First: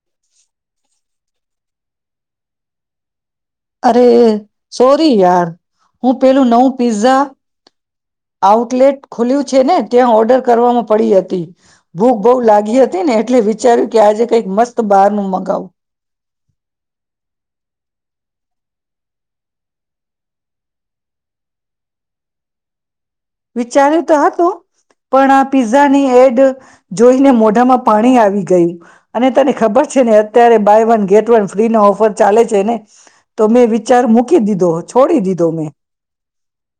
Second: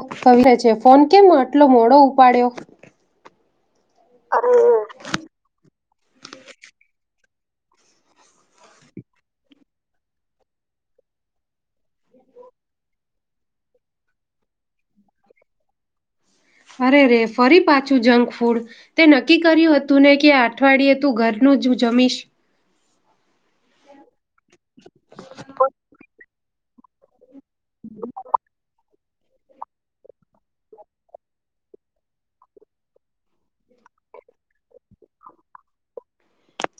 [unintelligible] છે ફોન કેમ આટલો મોડો પાડ્યો. અરે સોરી યાર હું પેલું નવું પિઝઝા આઉટલેટ ખુલ્યું છે ને ત્યાં ઓર્ડર કરવામાં પડી હતી. ભૂખ બહ લાગી હતી ને એટલે વિચાર્યું કે આજે કઈક મસ્ત બાર નું મગાવુ. અરે રે ફરી પાછું જંક ફૂડ તે નક્કી કર્યું હતું ને કે અઠવાડિયે તું ઘરનું જ જમીશ. વિચાર્યું ત પણ આ પીઝા ની એડ જોઈને મોઢામાં ધામાં પાણી આવી ગયું. અને તને ખબર છે ને અત્યારે બાય વન ગેટ વન ફ્રીનો ઓફર ચાલે છે ને તો મેં વિચાર મૂકી દીધો છોડી દીધો મેં.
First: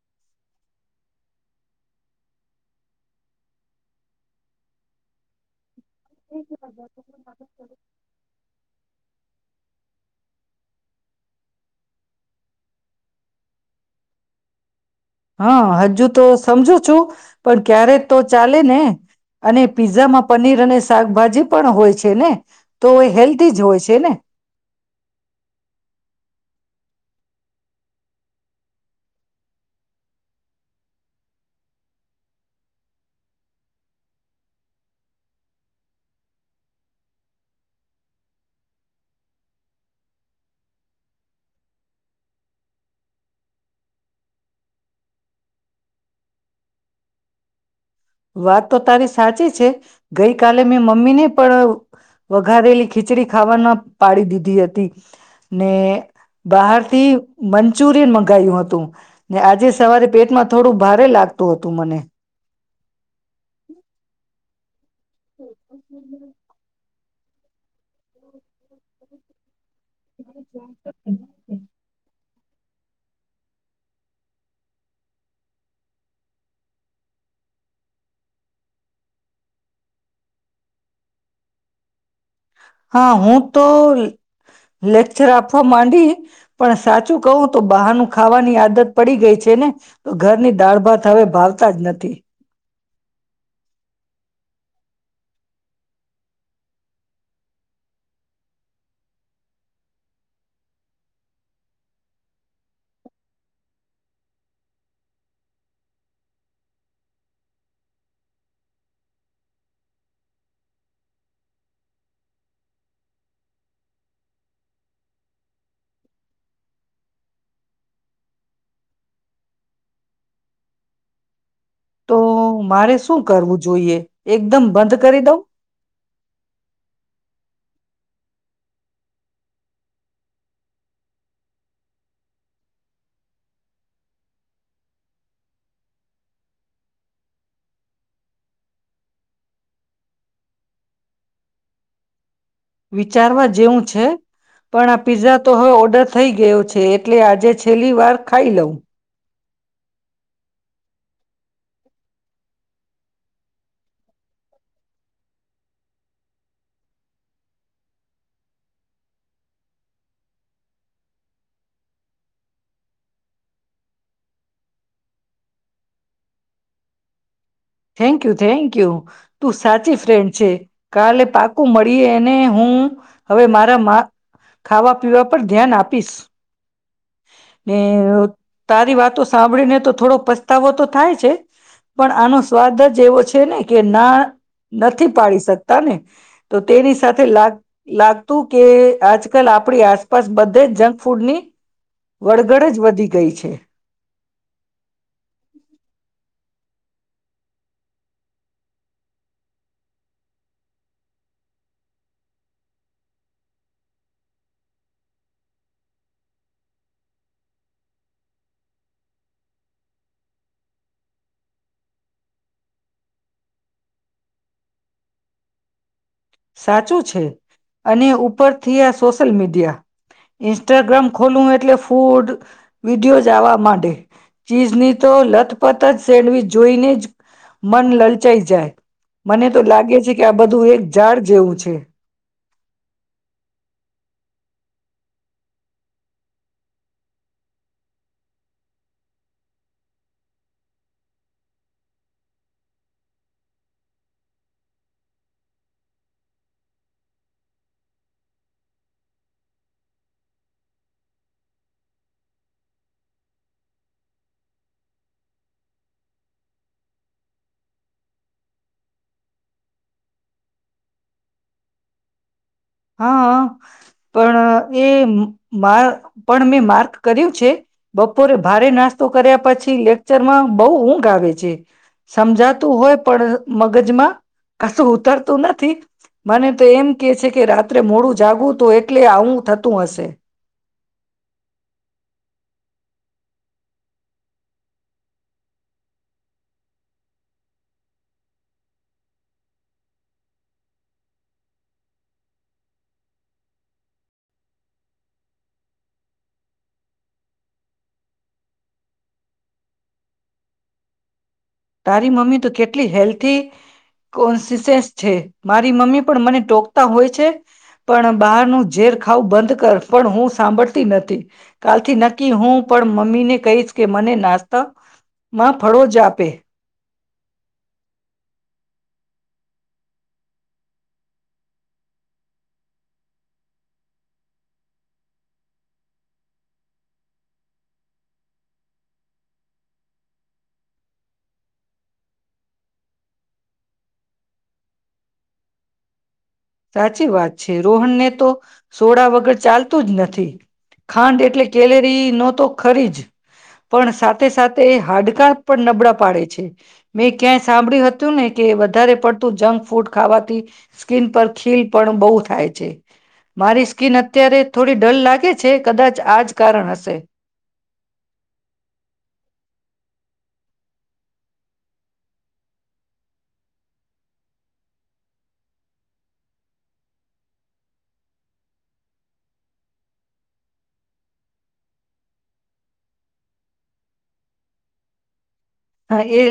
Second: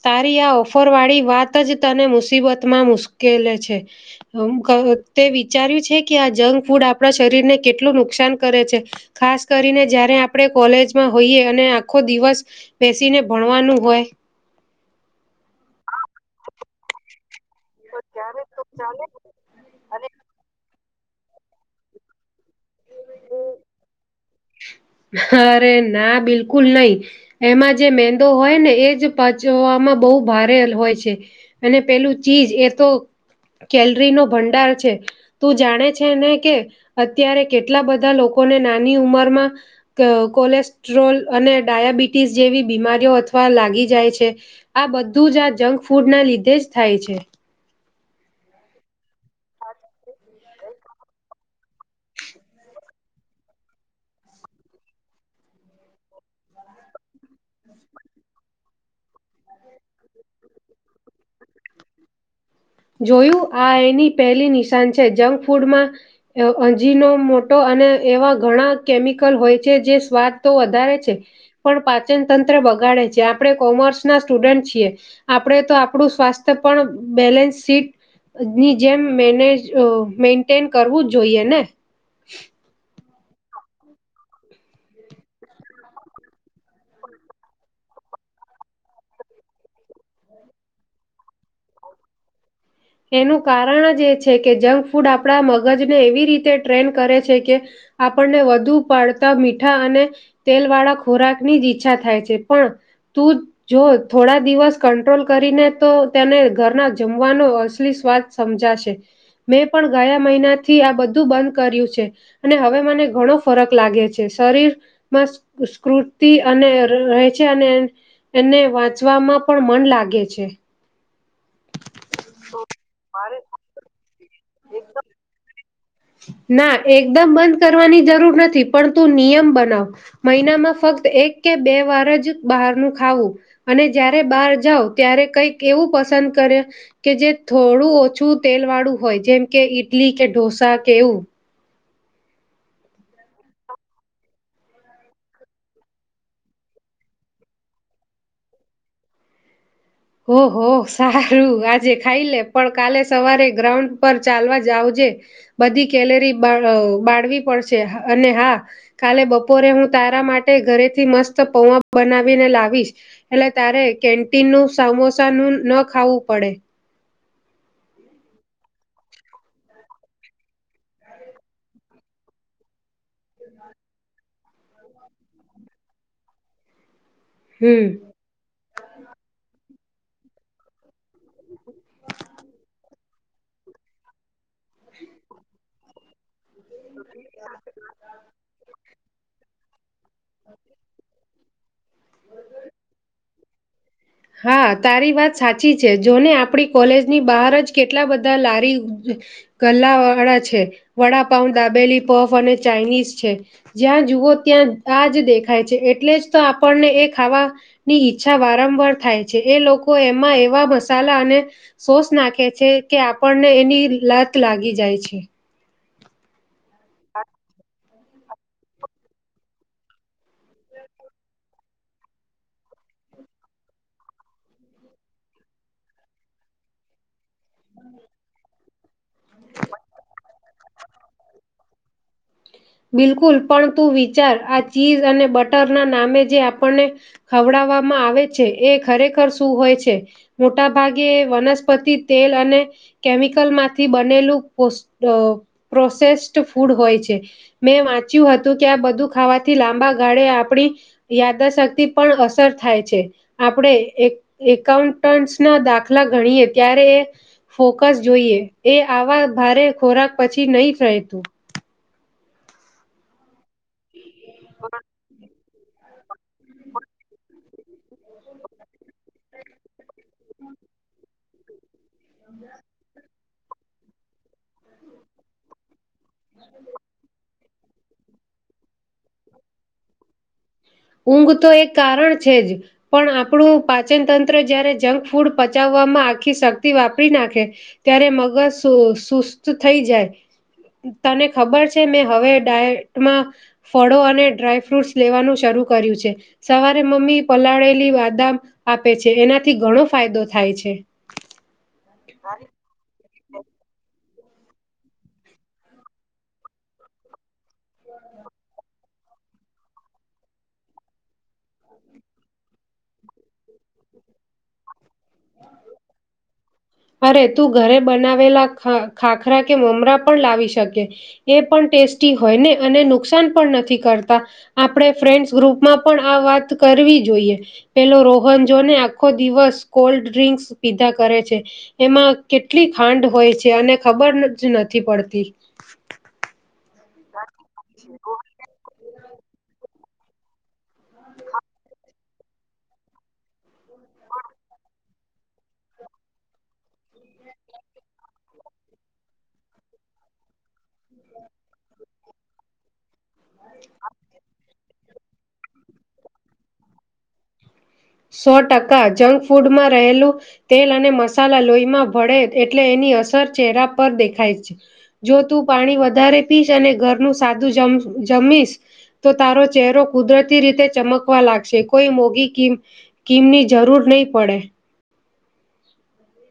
તારી આ ઓફર વાળી વાત જ તને મુસીબતમાં મુશ્કેલે છે અહ ક તે વિચાર્યું કે આ જંક ફૂડ આપણા શરીર ને કેટલું નુકસાન કરે છે, ખાસ કરીને જયારે આપણે કોલેજમાં હોઈએ અને આખો દિવસ બેસીને ભણવાનું હોય. હા હજુ તો સમજુ છું. પણ ક્યારે તો ચાલે ને, અને પીઝામાં પનીર અને... શાકભાજી પણ હોય છે ને, તો હેલ્ધી જ હોય છે ને. અરે ના બિલકુલ નહી. એમાં જે મેંદો હોય ને એ જ પચવામાં બહુ ભારે હોય છે. અને પેલું ચીજ એ તો કેલરીનો ભંડાર છે. તું જાણે છે ને કે અત્યારે કેટલા બધા લોકોને નાની ઉંમરમાં ક કોલેસ્ટ્રોલ અને ડાયાબિટીસ જેવી બીમારીઓ અથવા લાગી જાય છે, આ બધું જ આ જંક ફૂડના લીધે જ થાય છે. વાત તો તારી સાચી છે, ગઈ કાલે મેં મમ્મીને પણ વઘારેલી ખીચડી ખાવાના પાડી દીધી હતી, ને બહારથી મંચુરિયન મંગાયું હતું, ને આજે સવારે પેટમાં થોડું ભારે લાગતું હતું મને. જોયું આ એની પહેલી નિશ તાન છે. જંક ફૂડમાં અ અન જીનો મોટો અને એવા ઘણા કેમિકલ હોય... જે જે સ્વાદ તો વધારે છે. પણ પાચન... તંત્ર બગાડે છે, આપણે કોમર્સ ના સ્ટુડન્ટ છીએ, આપણે તો આપણું સ્વાસ્થ્ય પણ બેલેન્સ... સીટ ની જેમ મેનેજ અ મેન્ટેન કરવું જ જોઈએ ને. હા હું તો લેક્ચર આપવા માંડી, પણ સાચું કહું તો બહારનું ખાવાની આદત પડી ગઈ છે ને, તો ઘરની દાળ ભાત હવે ભાવતા જ નથી. એનું કારણ જ એ છે કે, જંક ફૂડ આપણા મગજને એવી રીતે ટ્રેન કરે છે કે આપણને વધુ પડતા મીઠા અને તેલ વાળા ખોરાક ની જ ઈચ્છા થાય છે, પણ તું જો થોડા દિવસ કંટ્રોલ કરીને તો તેને ઘરના જમવાનો સલી સ્વાદ સમજાશે મેં પણ ગયા મહિનાથી આ બધું બંધ કર્યું છે, અને હવે મને ઘણો ફરક લાગે છે, શરીરમાં સ્ફૂ સ્કૂર્તિ અને રહ રહે છે, અને એને વાંચવામાં પણ મન લાગે છે. તો મારે શું કરવું જોઈએ? એકદમ... બંધ કરી દઉં. ના એકદમ બંધ કરવાની જરૂર નથી, પણ તું નિયમ બનાવ મહિનામાં ફક્ત એક કે બે વાર જ બહારનું ખાવું, અને જયારે બહાર જાવ, ત્યારે કંઈક એવું પસંદ કરે કે જે થોડું ઓછું તેલ વાળું હોય જેમ કે ઈડલી કે ઢોસા... એવું. વિચારવા જેવું છે પણ આ પિઝા તો હવે ઓર્ડર થઈ ગયો છે, એટલે આજે છેલ્લી વાર ખાઈ લઉં. હોહ સારું આજે ખાઈ લે પણ કાલે સવારે ગ્રાઉન્ડ પર ચાલવા જાવજે, બધી કેલેરી બા બાળવી પડશે, અને હા કાલે બપોરે હું તારા માટે ઘરેથી મસ્ત પૌવા બનાવીને લાવીશ, એટલે તારે કેન્ટીનનું... સમોસાનું ન ખાવું પડે. થેન્કયુ થેન્કયુ તું સાચી ફ્રેન્ડ છે, કાલે પાકું મળીએ ને હું હવે મારા મા ખાવા પીવા પર ધ્યાન આપીશ. ને હમ તારી વાતો સાંભળીને... તો થોડો પસ્તાવો તો થાય છે. પણ આનો સ્વાદ જ એવો... છે ને કે ના નથી પાડી શકતા ને... તો તેની સાથે લાગ લાગતું કે... આજ કલ આપડી આસ બસ બધે જંક ફૂડની... વડગડ જ વધી ગઈ છે. એહ. હા તારી વાત સાચી છે જોને આપડી... કોલેજની બહાર જ કેટલા બધા લારી ગલ્લા વાળા છે, વડાપાઉ, દાબેલી, પફ અને ચાઇનીઝ છે, જ્યાં જુઓ ત્યાં આ જ દેખાય છે, એટલે જ તો આપણને એ ખાવાની ઈચ્છા વારંવાર... થાય છે, એ લોકો એમાં એવા મસાલા અને સોસ નાખે છે, કે આપણને એની લત લાગી જાય છ સાચું છે અને ઉપરથી આ સોશિલ મીડિયા ઇન્સ્ટાગ્રામ ખોલવું એટલે ફૂડ વિડીયો જ આવવા માંડે, ચીઝની તો લથપત જ સેન્ડવીચ જોઈને જ મન લલચાઈ જાય, મને તો લાગે છે કે આ બધું એક જાડ જેવું છે. બિલકુલ પણ તું વિચાર આ ચીઝ અને બટરના નામે જે આપણને ખવડાવવામાં આવે છે, એ ખરેખર શું હોય છે, મોટા ભાગે વનસ્પતિ તેલ અને કેમિકલમાંથી બનેલું પ્રોસ પ્રોસેસ્ડ ફૂડ હોય છે. મેં વાંચ્યું હતું કે આ બધું ખાવાથી લાંબા ગાળે આપણી યાદાશક્તિ પણ અસર થાય છે આપણે એકાઉન્ટ ના દાખલા ગણીએ ત્યારે એ ફોકસ જોઈએ એ આવા ભારે ખોરાક પછી નહી રહેતું. હા હ. પણ એ મા પણ મેં માર્ક કર્યું છે બપોરે ભારે નાસ્તો કર્યા પછી લેક્ચરમાં બહુ ઊંઘ આવે છે સમજાતું હોય પણ મગજમાં કશું ઉતરતું નથી મને તો એમ કે છે કે રા ત્રે મોડું જાગું હતું એટલે આવું થતું હશે. ઊંઘ તો એક કારણ છે જ પણ આપણું પાચન તંત્ર જયારે જંક ફૂડ પચાવવામાં આખી શક્તિ વાપરી નાખે ત્યારે મગજ સુસ્ત થઈ જાય તને ખબર છે મેં હવે ડાયટમાં ફળો અને ડ્રાયફ્રૂટ્સ લેવાનું શરૂ કર્યું છે સવારે મમ્મી પલાળેલી બાદામ આપે છે એનાથી ઘણો ફાયદો થાય છે. તારી મમ્મી તો કેટલી હેલ્થ થી કોન્શિસ છે મારી મમ્મી પણ મને ટોકતા હોય છે પણ બહારનું ઝેર ખાવું બંધ કર પણ હું સાંભળતી નથી કાલથી નક્કી હું પણ મમ્મી ને કહીશ કે મને નાસ્તા માં ફળોજ આપે. અરે તું ઘરે બનાવેલા ખાખાખરા કે મમરા પણ લાવી શકી એ પણ ટેસ્ટી હોય ને અને નુકસાન પણ નથી કરતા આપણે ફ્રેન્ડસ ગ્રુપમાં પણ આ વાત કરવી જોઈએ પેલો રોહન જોને આખો દિવસ કોલ્ડ ડ્રિંક્સ પીધા કરે છે. એમાં કેટલી ખાંડ હોય છે અને ખબર જ નથી પડતી. સાચી વાત છે રોહન ને તો સોડા વગર આગળ ચાલતું જ નથી. ખાંડ એટલે કેલેરી ન તો ખરી જ પણ સાથે સાથે હાડકા પણ નબળા પાડે છે મેં ક્યાંય સાંભળ્યું હતું ને કે વધારે પડતું જંક ફૂડ ખાવાથી સ્કીન પર ખીલ પણ બહુ થાય છે. મારી સ્કીિન અત્યારે થોડી ડલ લાગે છે કદાચ આ જ કારણ હશે. સો ટકા જંક ફૂડમાં રહેલું તેલ અને મસાલા લોહીમાં ભળે એટલે એની અસર ચહેરા પર દેખાય છે જો તું પાણી વધારે પીશ અને ઘરનું સાદું જ જમીશ તો તારો ચહેરો કુદરતી રીતે ચમકવા લાગશે કોઈ મોગી ક કિમની જરૂર નહી પડે. હા એ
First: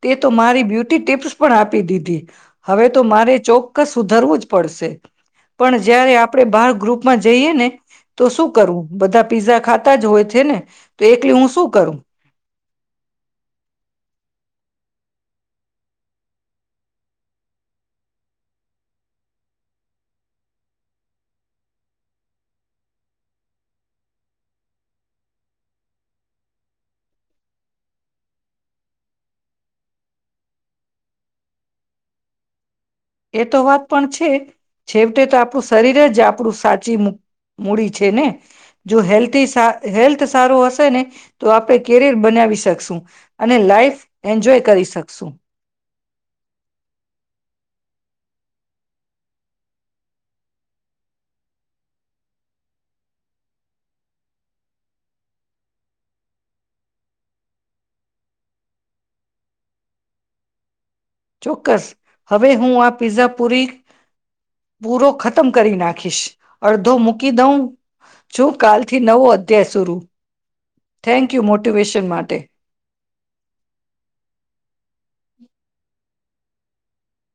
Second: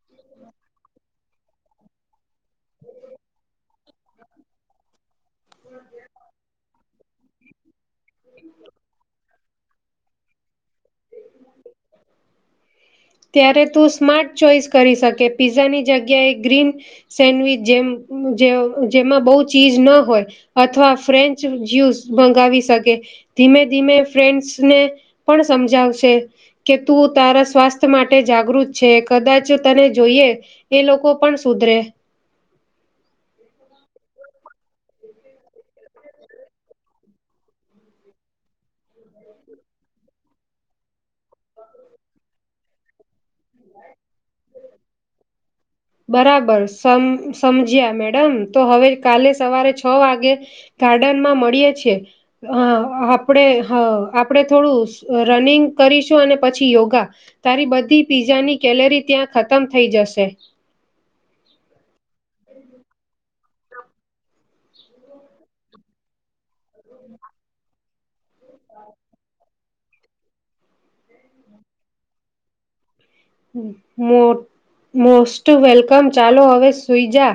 તે તો મારી બ્યુટી ટીપ્સ પણ આપી દીધી હવે તો મારે ચોક્કસ સુધરવું જ પડશે પણ જયારે આપણે બાર ગ્રુપમાં જઈએ ને તો શું કરવું બધા પીઝા ખાતા જ હોય છે ને તો એલી હું શું કરું. ત્યારે તું સ્માર્ટ ચોઈસ કરી શકે પીઝાની જગ્યાએ ગ્રીન સેન્ડવીચ જેમ જેમાં બહુ ચીજ ન હોય અથવા ફ્રેન્ચ જ્યુસ મંગાવી શકે ધીમે ધીમે ફ્રેન્ચને પણ સમજાવશે કે તું તારા સ્વાસ્થ માટે જાગૃત છે કદાચ તને જોઈએ એ લોકો પણ સુધરે. એ તો વાત પણ છે છેવટે તો આપણું શરીર જ આપણું સાચી મૂડી છે ને જો હેલ્થી હેલ્થ સારું હશે ને તો આપણે કેરિયર બનાવી શકશું અને લાાઈફ એન્જોય કરી શકશું. બરાબર સમ સમજ્યા મેડમ તો હવે કાલે સવારે છ વાગે ગાર્ડનમાં મળીએ છીએ આપણે આપણે થોડું રનિંગ કરીશું અને પછી યોગા તારી બધી પીઝાની કેલરી ત્યાં ખતમ થઈ જશે. ચોક્કસ હવે હું આ પિઝા પુરી પૂરો ખતમ કરી નાખીશ અડધો મૂકી દઉં જો કાલ થી નવો તે્યા સુરૂ થેન્ક યુ મોટિવેશન માટે. મોટ મોસ્ટ વેલકમ. ચાલો હવે સુઈ જા.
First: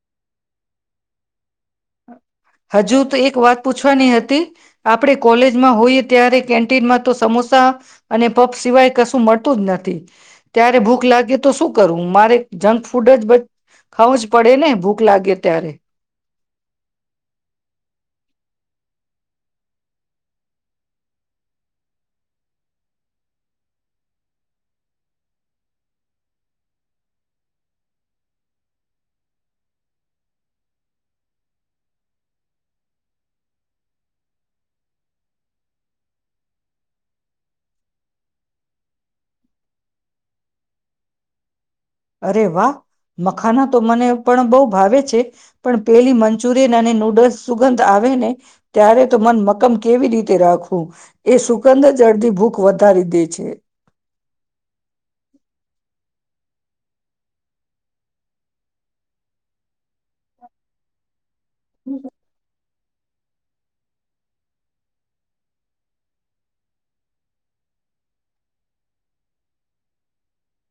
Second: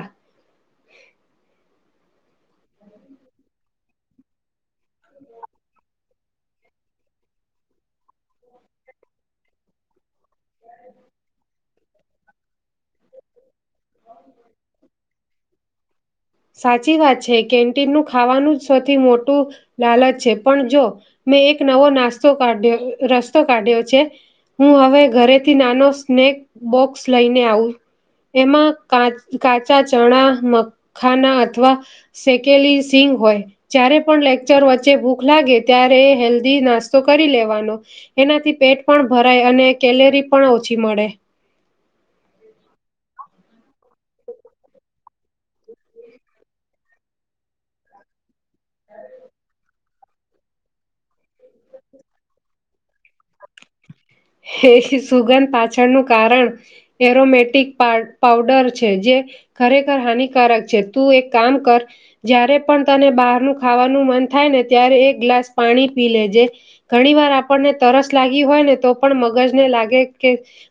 હજુ તો એક વાત પૂછવાની હતી આપણે કોલેજમાં હોઈએ ત્યારે કેન્ટીનમાં તો સમોસા અને પપ સિવાય કશું મળતું જ નથી ત્યારે ભૂખ લાગે તો શું કરવું મારે જંક ફૂડ જ ખાવું જ પડે ને ભૂખ લાગે ત્યારે. સાચી વાત છે કેન્ટીનનું ખાવાનું જ સૌથી મોટું લાલચ છે પણ જો મેં એક નવો નાસ્તો કાઢ્યો રસ્તો કાઢ્યો છે હું હવે ઘરેથી નાનો સ્નેક બોક્સ લઈને આવું એમાં કા કાચા ચણા ખાના અથવા સેકેલી સિંગ હોય જ્યારે પણ લેક્ચર વચ્ચે ભૂખ લાગે ત્યારે હેલ્ધી નાસ્તો કરી લેવાનો એનાથી પેટ પણ ભરાય અને કેલેરી પણ ઓછી મળે. અરે વાહ મખાના તો મને પણ બહુ ભાવે છે પણ પેલી મંચુરિયન અને નૂડલ્સ સુગંધ આવે ને ત્યારે તો મન મક્કમ કેવી રીતે રાખવું એ સુગંધ જ અડધી ભૂખ વધારી દે છે. એ સુગંધ પાછળનું કારણ એરોમેટિક પઉડર છે જે ખરેખર હાનિકારક છે તું એક કામ કર જ્યારે પણ તને બહારનું ખાવાનું મન થાય ને ત્યારે એક ગ્લાસ પાણી પી લેજે ઘણી વાર આપણને તરસ લાગી હોય ને તો પણ મગજને લાગે કે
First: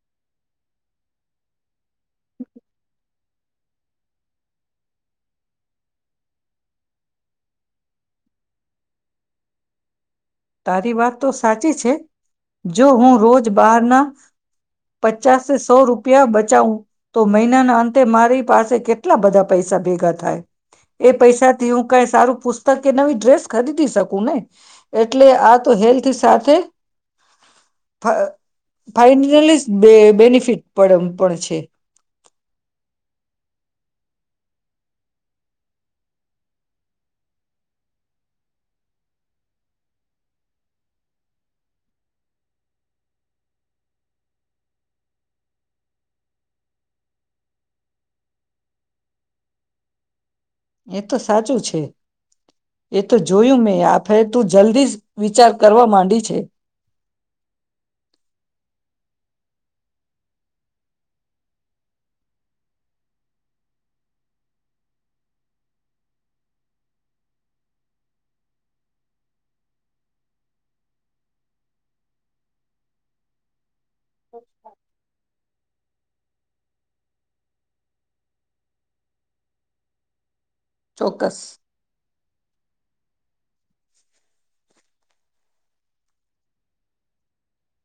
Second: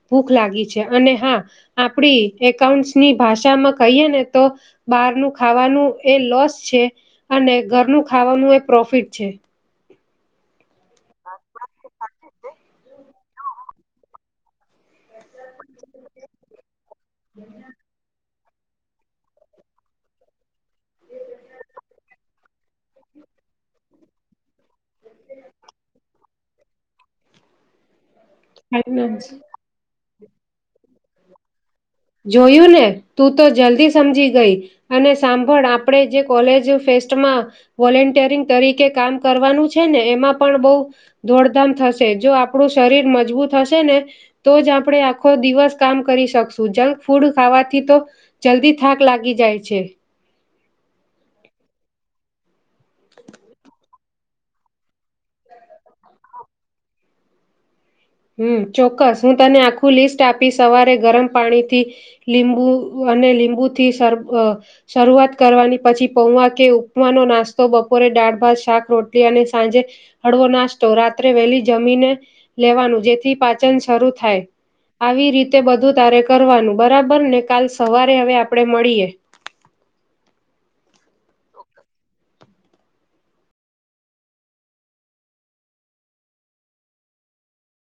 ભૂખ લાગી છે અને હા આપડી એકાઉન્ટની ભાષામાં કહીએ ને તો બહારનું ખાવાનું એ લોસ છે અને ઘરનું ખાવાનું એ પ્રોફિટ છે. તારી વાત તો સાચી છે જો હું રોજ બાર ના પચાસ સો રૂપિયા બચાવું તો મહિનાના અંતે મારી પાસે કેટલા બધા પૈસા ભેગા થાય એ પૈસા થી હું કઈ સારું પુસ્તક કે નવી ડ્રેસ ખરીદી શકું ને. એટલે આ તો હેલ્થ સાથે ફ ફાઈનાન્સ ફેનલિસ્ટ બે બેનિફિટ પડ પણ છે જોયું ને તું તો જલ્દી સમજી ગઈ અને સાંભળ આપણેે જે કોલેજ ફેસ્ટમાં વોલન્ટિયરિંગ તરીકે કામ કરવાનું છે ને એમાં પણ બઉ દોડધામ થશે જો આપણું શરીર મજબૂત હશે ને તો જ આપણે આખો દિવસ કામ કરી શકશું સુ જંક ફૂડ ખાવાથી તો જલ્દી થાક લાગી જાય છે એ તો સાચું છે એ તો જોયું મેં આપ ફે તું જલ્દી જ વિચાર કરવા માંડી છે હમ્મ ચોક્કસ હું તને આખું લિસ્ટ આપી સવારે ગરમ પાણી થી લીબુ અને લીંબુથી શરૂ અ શરૂઆત કરવાની પછી પૌવા કે ઉપમાનો નાસ્તો બપોરે દાળ ભાત શાક રોટલી અને સાંજે હળવો નાસ્તો રાત્રે વહેલી જમીને લેવાનું જેથી પાચન શરૂ થાય આવી રીતે બધું તારે કરવાનું બરાબર ને કાલ સવારે હવે આપણે મળીએ ચોક્સ